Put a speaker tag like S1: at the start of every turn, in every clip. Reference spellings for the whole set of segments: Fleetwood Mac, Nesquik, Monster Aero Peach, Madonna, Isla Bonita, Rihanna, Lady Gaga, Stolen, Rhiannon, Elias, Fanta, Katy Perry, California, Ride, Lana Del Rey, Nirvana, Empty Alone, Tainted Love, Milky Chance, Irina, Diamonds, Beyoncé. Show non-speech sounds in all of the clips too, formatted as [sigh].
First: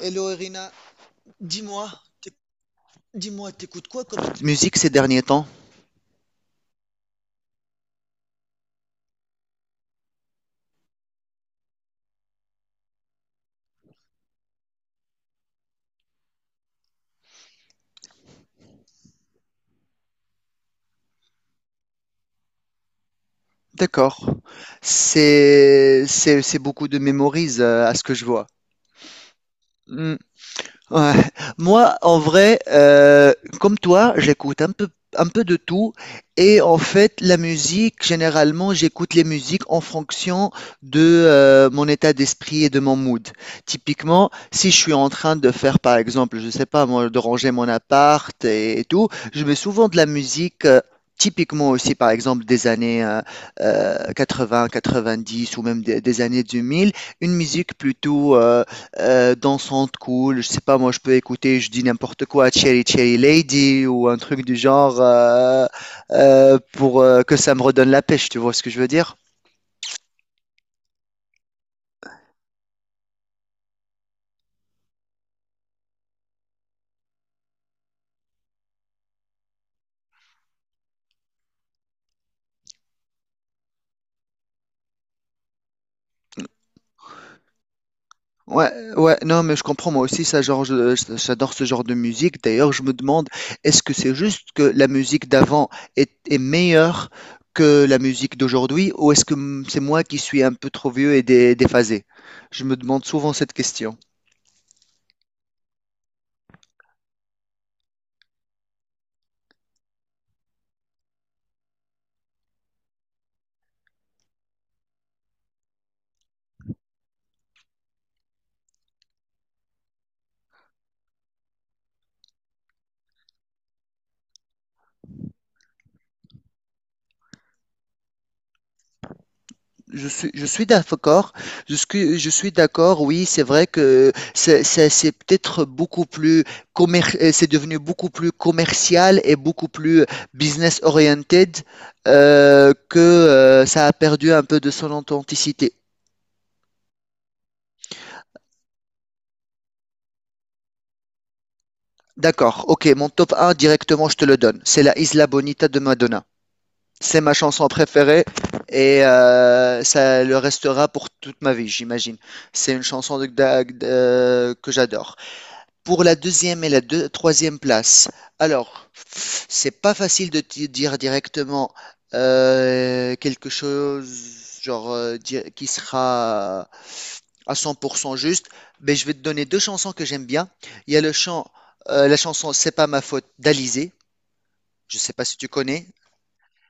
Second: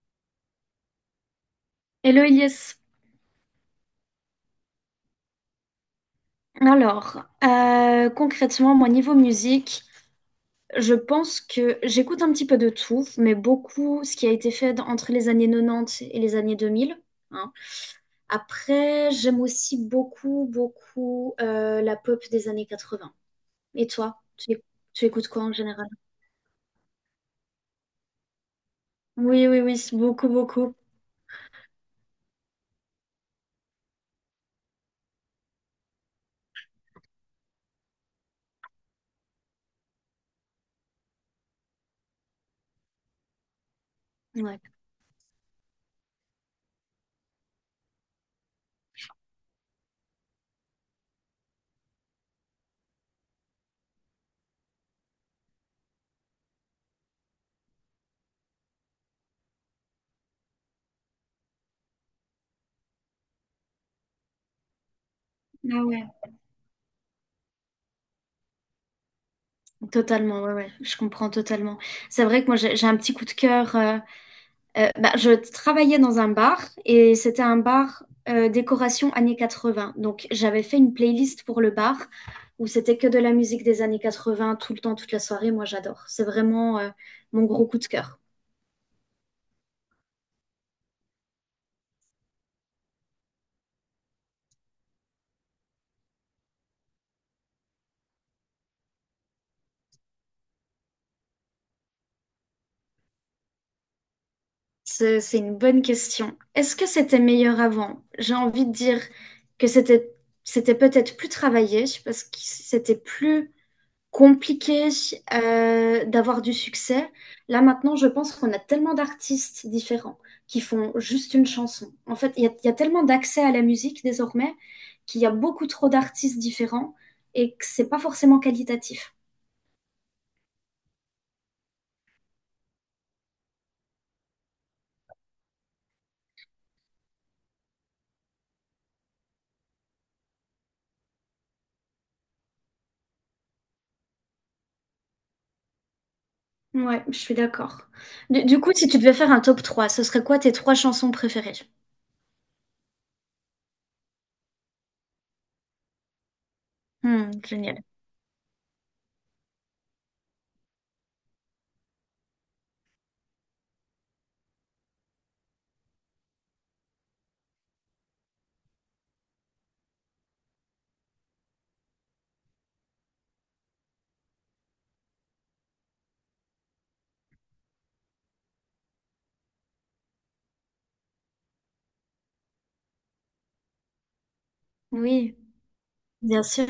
S1: Hello Irina, dis-moi,
S2: Hello
S1: t'éc-
S2: Elias.
S1: dis-moi, t'écoutes quoi comme musique ces derniers temps?
S2: Alors, concrètement, moi, niveau musique, je pense que j'écoute un petit peu de tout, mais beaucoup ce qui a été fait entre les années 90 et les années 2000, hein. Après, j'aime aussi beaucoup, beaucoup la pop des années 80. Et toi,
S1: D'accord.
S2: tu écoutes quoi en général?
S1: C'est beaucoup de mémorise à ce que je vois.
S2: Oui, oui, oui, c'est
S1: Hmm.
S2: beaucoup, beaucoup.
S1: Ouais. Moi, en vrai, comme toi, j'écoute un peu de tout. Et en fait, la musique, généralement, j'écoute les musiques en fonction de mon état d'esprit et de mon mood. Typiquement,
S2: Ouais.
S1: si je suis en train de faire, par exemple, je sais pas, moi, de ranger mon appart et tout, je mets souvent de la musique. Typiquement aussi, par exemple, des années 80, 90 ou même des années 2000, une musique plutôt dansante, cool. Je sais pas, moi, je peux écouter, je dis n'importe quoi, Cherry Cherry Lady ou un truc du genre
S2: Ah ouais.
S1: pour que ça me redonne la pêche, tu vois ce que je veux dire?
S2: Totalement, ouais, ouais, je comprends totalement. C'est vrai que moi, j'ai un petit coup de cœur. Je travaillais dans un bar, et c'était un bar, décoration années 80. Donc j'avais fait une playlist pour le bar où c'était que de la musique des années 80 tout le temps, toute la soirée. Moi j'adore. C'est vraiment mon gros coup de cœur.
S1: Ouais, ouais, non, mais je comprends, moi aussi, ça, genre, j'adore ce genre de musique. D'ailleurs, je me demande, est-ce que c'est juste que la musique d'avant est meilleure que la musique d'aujourd'hui ou est-ce que c'est moi qui suis un peu trop vieux et déphasé? Je me demande souvent cette question.
S2: C'est une bonne question. Est-ce que c'était meilleur avant? J'ai envie de dire que c'était peut-être plus travaillé parce que c'était plus compliqué d'avoir du succès. Là maintenant, je pense qu'on a tellement d'artistes différents qui font juste une chanson. En fait, il y a tellement d'accès à la musique désormais qu'il y a beaucoup trop d'artistes différents, et que c'est pas forcément qualitatif.
S1: Je suis d'accord. Je suis d'accord. Oui, c'est vrai que c'est peut-être beaucoup plus. Commer- c'est devenu beaucoup plus commercial et beaucoup plus business oriented, que ça a perdu un peu de son authenticité.
S2: Ouais, je suis d'accord. Du coup, si tu devais faire un top trois, ce serait quoi tes trois chansons préférées?
S1: D'accord. Ok, mon top un directement, je te le donne. C'est la Isla Bonita de Madonna. C'est
S2: Hmm,
S1: ma chanson
S2: génial.
S1: préférée et ça le restera pour toute ma vie, j'imagine. C'est une chanson que j'adore. Pour la deuxième et la troisième place. Alors, c'est pas facile de dire directement quelque chose genre qui sera à 100% juste, mais je vais te donner deux chansons que j'aime bien. Il y a la chanson C'est pas ma faute d'Alizé. Je sais pas si
S2: Oui,
S1: tu connais.
S2: bien sûr.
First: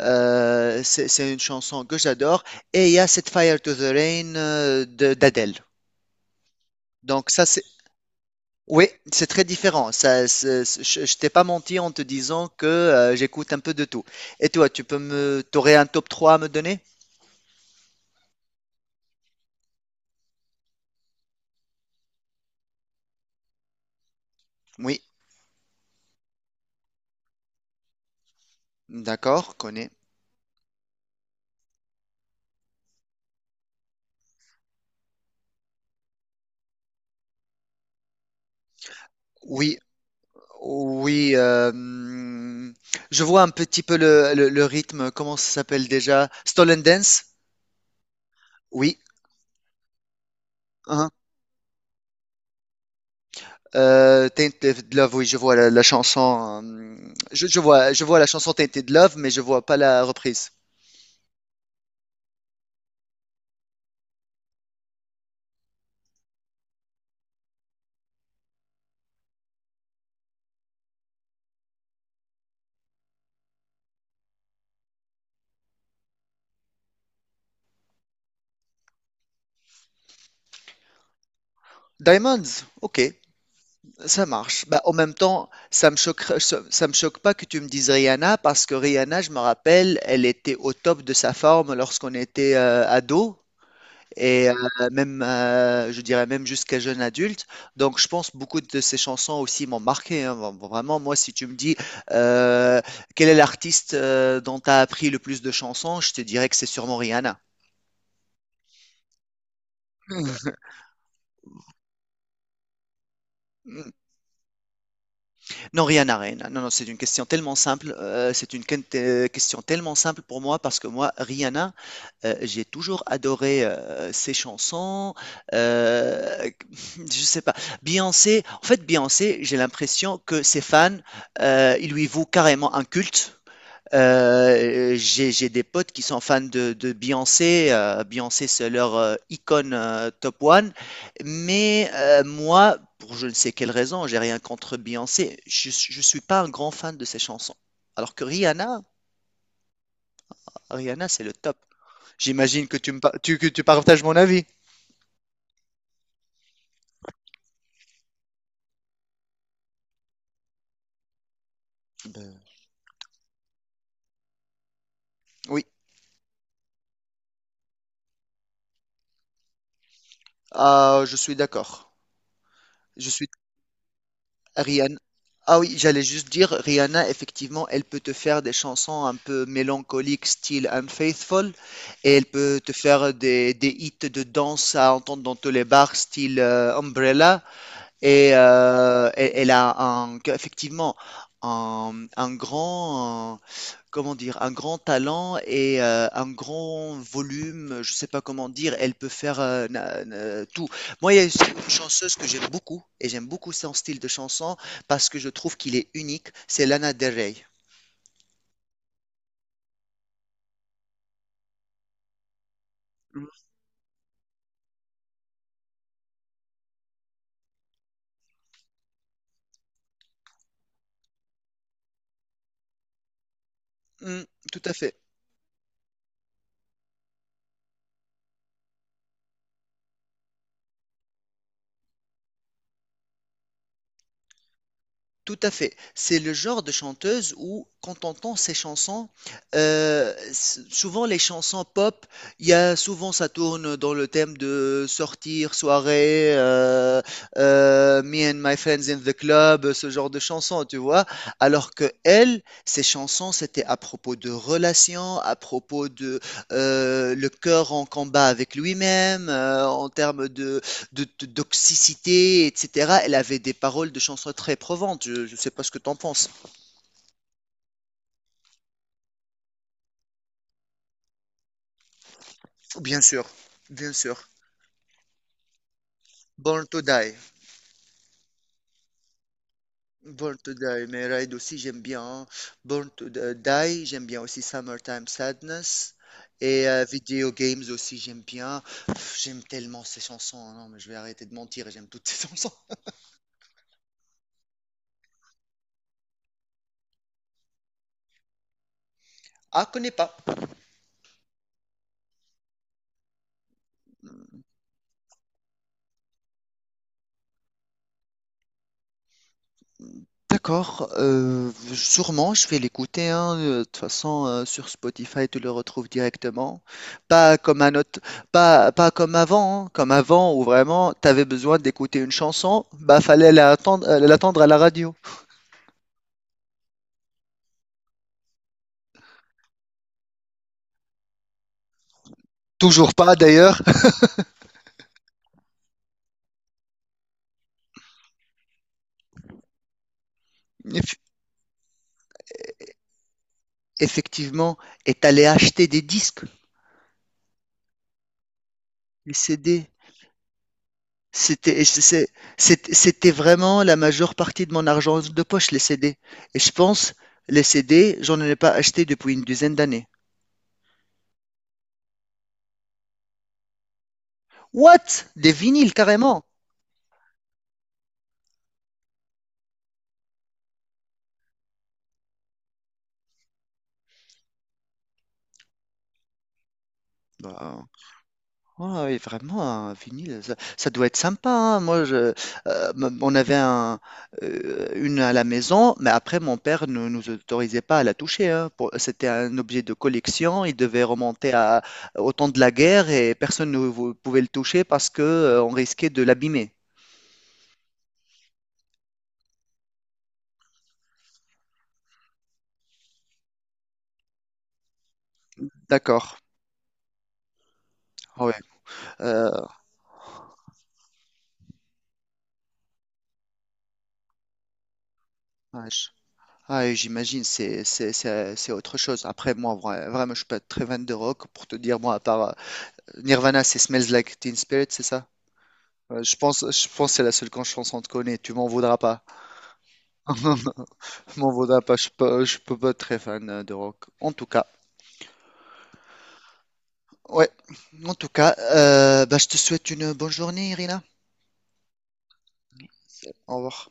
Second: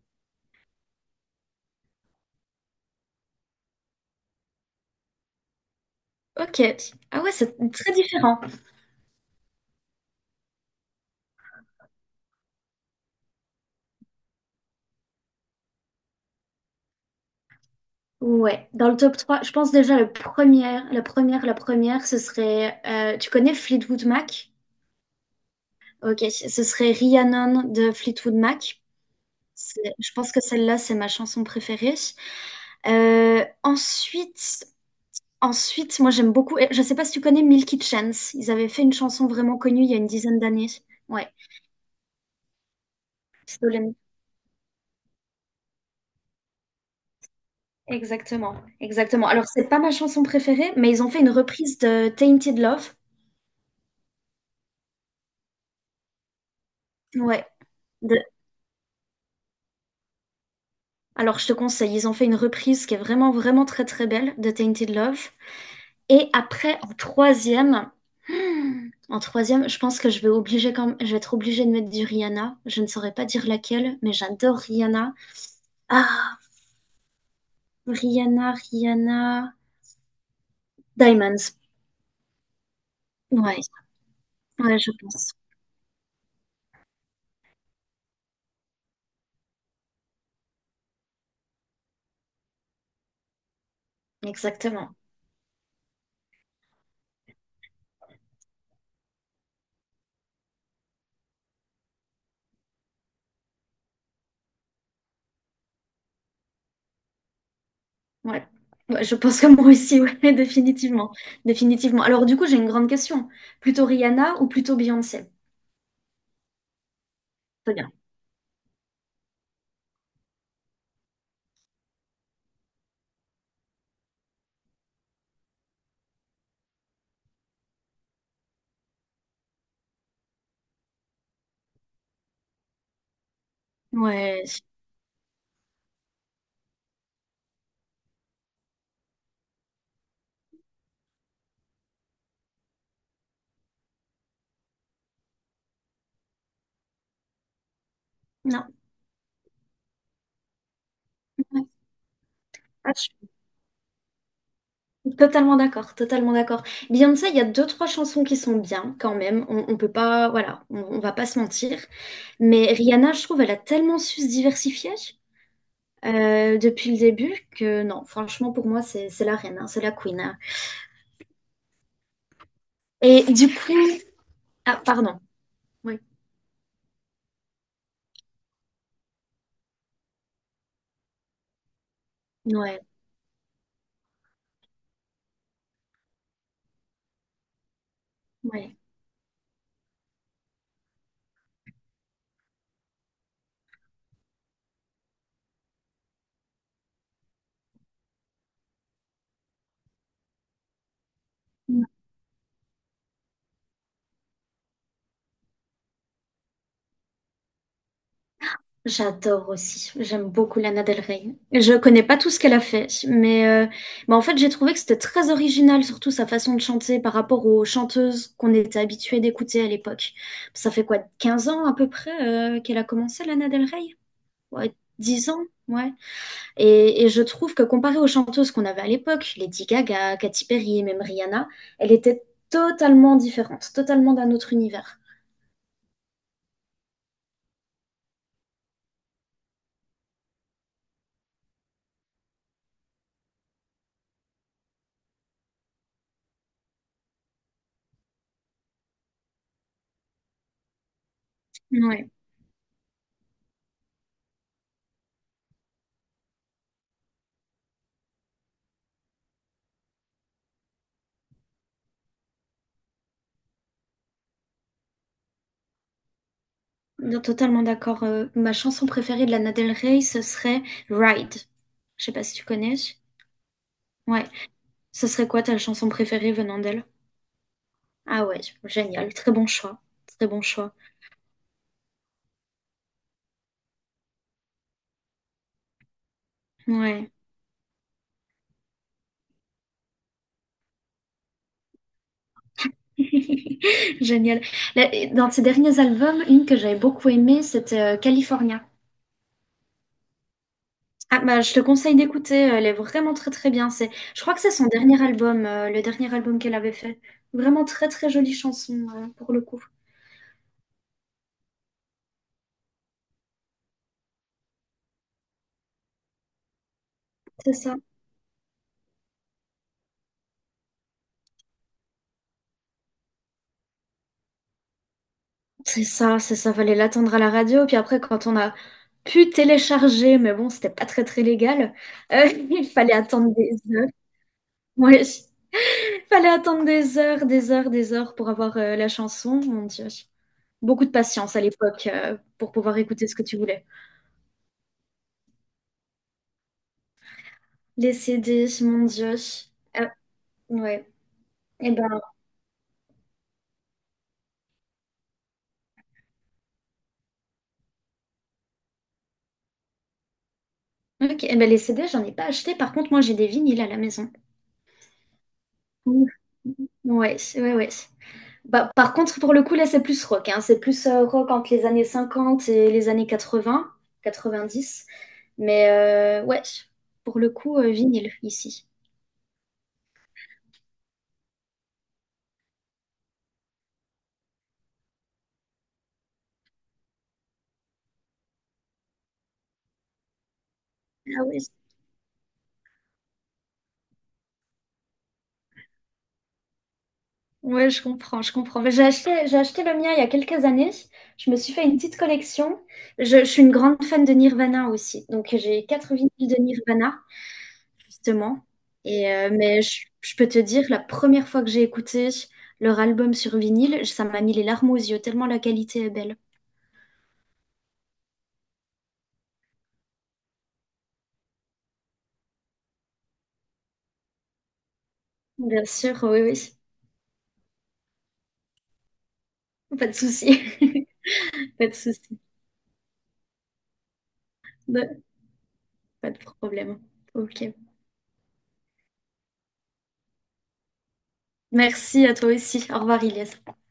S1: C'est une chanson que j'adore. Et il y a Set Fire to the Rain de d'Adèle.
S2: Ok. Ah
S1: Donc
S2: ouais,
S1: ça,
S2: c'est
S1: c'est
S2: très différent.
S1: Oui, c'est très différent. Ça, je t'ai pas menti en te disant que j'écoute un peu de tout. Et toi, t'aurais un top trois à me donner?
S2: Ouais, dans le top 3, je pense déjà le première, la première, la première, ce serait, tu connais Fleetwood Mac?
S1: Oui,
S2: Ok, ce serait Rhiannon de Fleetwood Mac.
S1: d'accord, connais.
S2: Je pense que celle-là, c'est ma chanson préférée. Euh, ensuite, ensuite, moi j'aime beaucoup, et je sais pas si tu connais Milky Chance, ils avaient fait une chanson vraiment
S1: Oui,
S2: connue il y a une dizaine d'années. Ouais,
S1: oui. Je vois un petit
S2: Stolen.
S1: peu le rythme. Comment ça s'appelle déjà? Stolen Dance?
S2: Exactement,
S1: Oui.
S2: exactement. Alors c'est pas ma chanson préférée, mais ils
S1: Hein.
S2: ont fait une reprise de Tainted Love.
S1: Tainted Love, oui, je vois la chanson. euh, Je,
S2: Ouais.
S1: je vois, je vois la chanson Tainted Love, mais je vois pas la reprise.
S2: Alors, je te conseille, ils ont fait une reprise qui est vraiment, vraiment très, très belle de Tainted Love. Et après, en troisième, en troisième, je pense que je vais obliger quand même, je vais être obligée de mettre du Rihanna. Je ne saurais pas dire laquelle, mais j'adore Rihanna. Ah, Rihanna, Rihanna, Diamonds.
S1: Diamonds, ok.
S2: Ouais,
S1: Ça marche.
S2: ouais,
S1: Bah,
S2: je
S1: en même
S2: pense.
S1: temps, ça me choquerait, ça me choque pas que tu me dises Rihanna parce que Rihanna, je me rappelle, elle était au top de sa forme lorsqu'on était ado et
S2: Exactement.
S1: je dirais même jusqu'à jeune adulte. Donc, je pense beaucoup de ses chansons aussi m'ont marqué. Hein. Vraiment, moi, si tu me dis euh, quel est l'artiste dont tu as appris le plus de chansons, je te dirais que c'est sûrement Rihanna.
S2: Ouais. Ouais, je pense que moi aussi, ouais, [laughs]
S1: [laughs]
S2: définitivement. Définitivement. Alors, du coup, j'ai une grande question. Plutôt Rihanna ou plutôt Beyoncé?
S1: Non, rien à rien. Non, non, c'est une question tellement
S2: Très
S1: simple.
S2: bien.
S1: C'est une question tellement simple pour moi parce que moi, Rihanna, j'ai toujours adoré ses chansons. Euh, [laughs] je sais pas. Beyoncé, en fait, Beyoncé, j'ai l'impression que ses fans, ils lui vouent carrément un culte.
S2: Ouais.
S1: J'ai des potes qui sont fans de Beyoncé. Beyoncé, c'est leur icône top one. Mais moi, pour je ne sais quelle raison, j'ai rien contre Beyoncé. Je suis pas un grand fan de ses chansons. Alors que
S2: Non.
S1: Rihanna, Rihanna, c'est le top.
S2: Ouais.
S1: J'imagine que tu
S2: Ah,
S1: me, par- tu, que tu partages mon avis.
S2: totalement d'accord, totalement d'accord. Beyoncé, il y a deux, trois chansons qui sont bien quand même. On peut pas, voilà, on va pas se mentir.
S1: Ben,
S2: Mais Rihanna, je trouve, elle a tellement su se diversifier
S1: oui,
S2: depuis le début que non, franchement, pour moi, c'est la reine, hein, c'est la queen, hein.
S1: ah, je suis d'accord. Je
S2: Et
S1: suis
S2: du coup, ah,
S1: Rihanna.
S2: pardon.
S1: Ah oui,
S2: Oui,
S1: j'allais juste dire, Rihanna, effectivement, elle peut te faire des chansons un peu mélancoliques, style Unfaithful, et elle peut te
S2: ouais,
S1: faire des hits de danse à entendre dans tous les bars, style Umbrella, et
S2: ouais.
S1: elle a un, effectivement un grand, comment dire, un grand talent et un grand volume, je sais pas comment dire, elle peut faire tout. Moi, il y a une chanteuse que j'aime beaucoup et j'aime beaucoup son style de chanson parce que je trouve qu'il est unique, c'est Lana Del Rey.
S2: J'adore aussi. J'aime beaucoup Lana Del Rey. Je connais pas tout ce qu'elle a fait,
S1: Mm,
S2: mais en fait, j'ai trouvé que c'était très original, surtout sa façon de chanter par rapport aux chanteuses qu'on était habitués d'écouter à l'époque. Ça fait quoi, 15 ans à peu près, qu'elle a commencé, Lana Del Rey?
S1: mm, tout à
S2: Ouais,
S1: fait.
S2: 10 ans, ouais. Et je trouve que comparé aux chanteuses qu'on avait à l'époque, Lady Gaga, Katy Perry, même Rihanna, elle était totalement différente, totalement d'un autre univers.
S1: Tout à fait. C'est le genre de chanteuse où, quand on entend ses chansons, souvent les chansons pop, il y a souvent ça tourne dans le thème de sortir, soirée, me and my friends in the club, ce genre de chansons, tu vois. Alors que elle, ses chansons, c'était à propos de relations, à propos de le cœur en combat avec lui-même, en termes de toxicité, etc. Elle avait des paroles de chansons très provantes. Je ne sais pas ce que tu en penses.
S2: Non, totalement d'accord. Ma chanson préférée de Lana Del Rey, ce serait Ride. Je sais pas si tu connais.
S1: Bien sûr, bien
S2: Ouais.
S1: sûr.
S2: Ce serait quoi ta chanson préférée venant
S1: Born to
S2: d'elle?
S1: Die.
S2: Ah ouais, génial. Très bon choix. Très
S1: Born
S2: bon
S1: to
S2: choix.
S1: Die. Mais Ride aussi, j'aime bien. Hein. Born to Die, j'aime bien aussi Summertime Sadness. Et
S2: Ouais.
S1: Video Games aussi, j'aime bien. Pff, j'aime tellement ces chansons. Hein. Non, mais je vais arrêter de mentir. J'aime toutes ces [laughs] chansons.
S2: [laughs] Génial. Là, dans ses derniers albums, une que j'avais beaucoup aimée, c'était California.
S1: Ah, connais pas.
S2: Ah bah je te conseille d'écouter, elle est vraiment très très bien. C'est, je crois que c'est son dernier album, le dernier album qu'elle avait fait. Vraiment très très jolie chanson pour le coup.
S1: D'accord, sûrement je vais l'écouter, hein, de toute façon sur Spotify tu le retrouves directement, pas
S2: C'est
S1: comme un
S2: ça.
S1: autre, pas comme avant, hein, comme avant où vraiment tu avais besoin d'écouter une chanson, bah fallait l'attendre, l'attendre à la radio.
S2: C'est ça, c'est ça, fallait l'attendre à la radio. Puis après, quand on a pu télécharger, mais bon, c'était pas très très légal, [laughs] il fallait
S1: Toujours pas
S2: attendre des
S1: d'ailleurs.
S2: heures. Ouais, il fallait attendre des heures, des heures, des heures pour avoir la chanson. Mon Dieu.
S1: [laughs]
S2: Beaucoup de
S1: Eff-
S2: patience à l'époque pour pouvoir écouter ce que tu voulais.
S1: Effectivement, et t'allais acheter des disques,
S2: Les CD, mon
S1: des
S2: Dieu.
S1: CD.
S2: Euh, ouais.
S1: C'était, et
S2: Eh ben,
S1: c'était vraiment la majeure partie de mon argent de poche, les CD. Et je pense, les CD, j'en ai pas acheté depuis une dizaine d'années.
S2: ok. Eh ben, les CD, j'en ai pas acheté. Par contre, moi, j'ai des vinyles à la maison.
S1: What? Des vinyles
S2: Ouf.
S1: carrément.
S2: Ouais, ouais, ouais. Bah, par contre, pour le coup, là, c'est plus rock, hein. C'est plus rock entre les années 50 et les années 80, 90. Mais ouais, pour le coup,
S1: Bah,
S2: vinyle ici.
S1: ouais, ouais, vraiment, un vinyle, ça doit être sympa. Hein. Moi, on avait une à la maison, mais après, mon père ne nous autorisait pas à la toucher. Hein. C'était un objet de collection. Il devait
S2: Ah
S1: remonter
S2: oui.
S1: au temps de la guerre et personne ne pouvait le toucher parce que, on risquait de l'abîmer.
S2: Ouais, je comprends, je comprends. Mais j'ai acheté le mien il y a quelques années. Je me suis fait une petite collection. Je suis une grande fan de Nirvana aussi. Donc, j'ai 4 vinyles
S1: D'accord.
S2: de Nirvana,
S1: Ouais.
S2: justement. Et,
S1: Euh,
S2: mais je peux te dire, la première fois que j'ai écouté leur album sur vinyle, ça m'a mis les larmes aux yeux, tellement la
S1: ouais,
S2: qualité est belle.
S1: ah, et j'imagine, c'est autre chose. Après, moi, vraiment, je suis pas très fan de rock pour te dire, moi, à part Nirvana, c'est Smells Like Teen Spirit, c'est ça?
S2: Bien sûr,
S1: Euh, Je
S2: oui,
S1: pense,
S2: oui.
S1: je pense que c'est la seule chanson que je connais. Tu m'en voudras pas.
S2: Pas de souci.
S1: [laughs] Tu m'en
S2: [laughs]
S1: voudras
S2: Pas de
S1: pas.
S2: souci.
S1: Je peux pas être très fan de rock. En tout cas,
S2: De- Pas de problème.
S1: ouais.
S2: Ok.
S1: En tout cas, bah, je te souhaite une bonne journée, Irina.
S2: Merci à toi aussi. Au revoir, Ilias.
S1: Au revoir.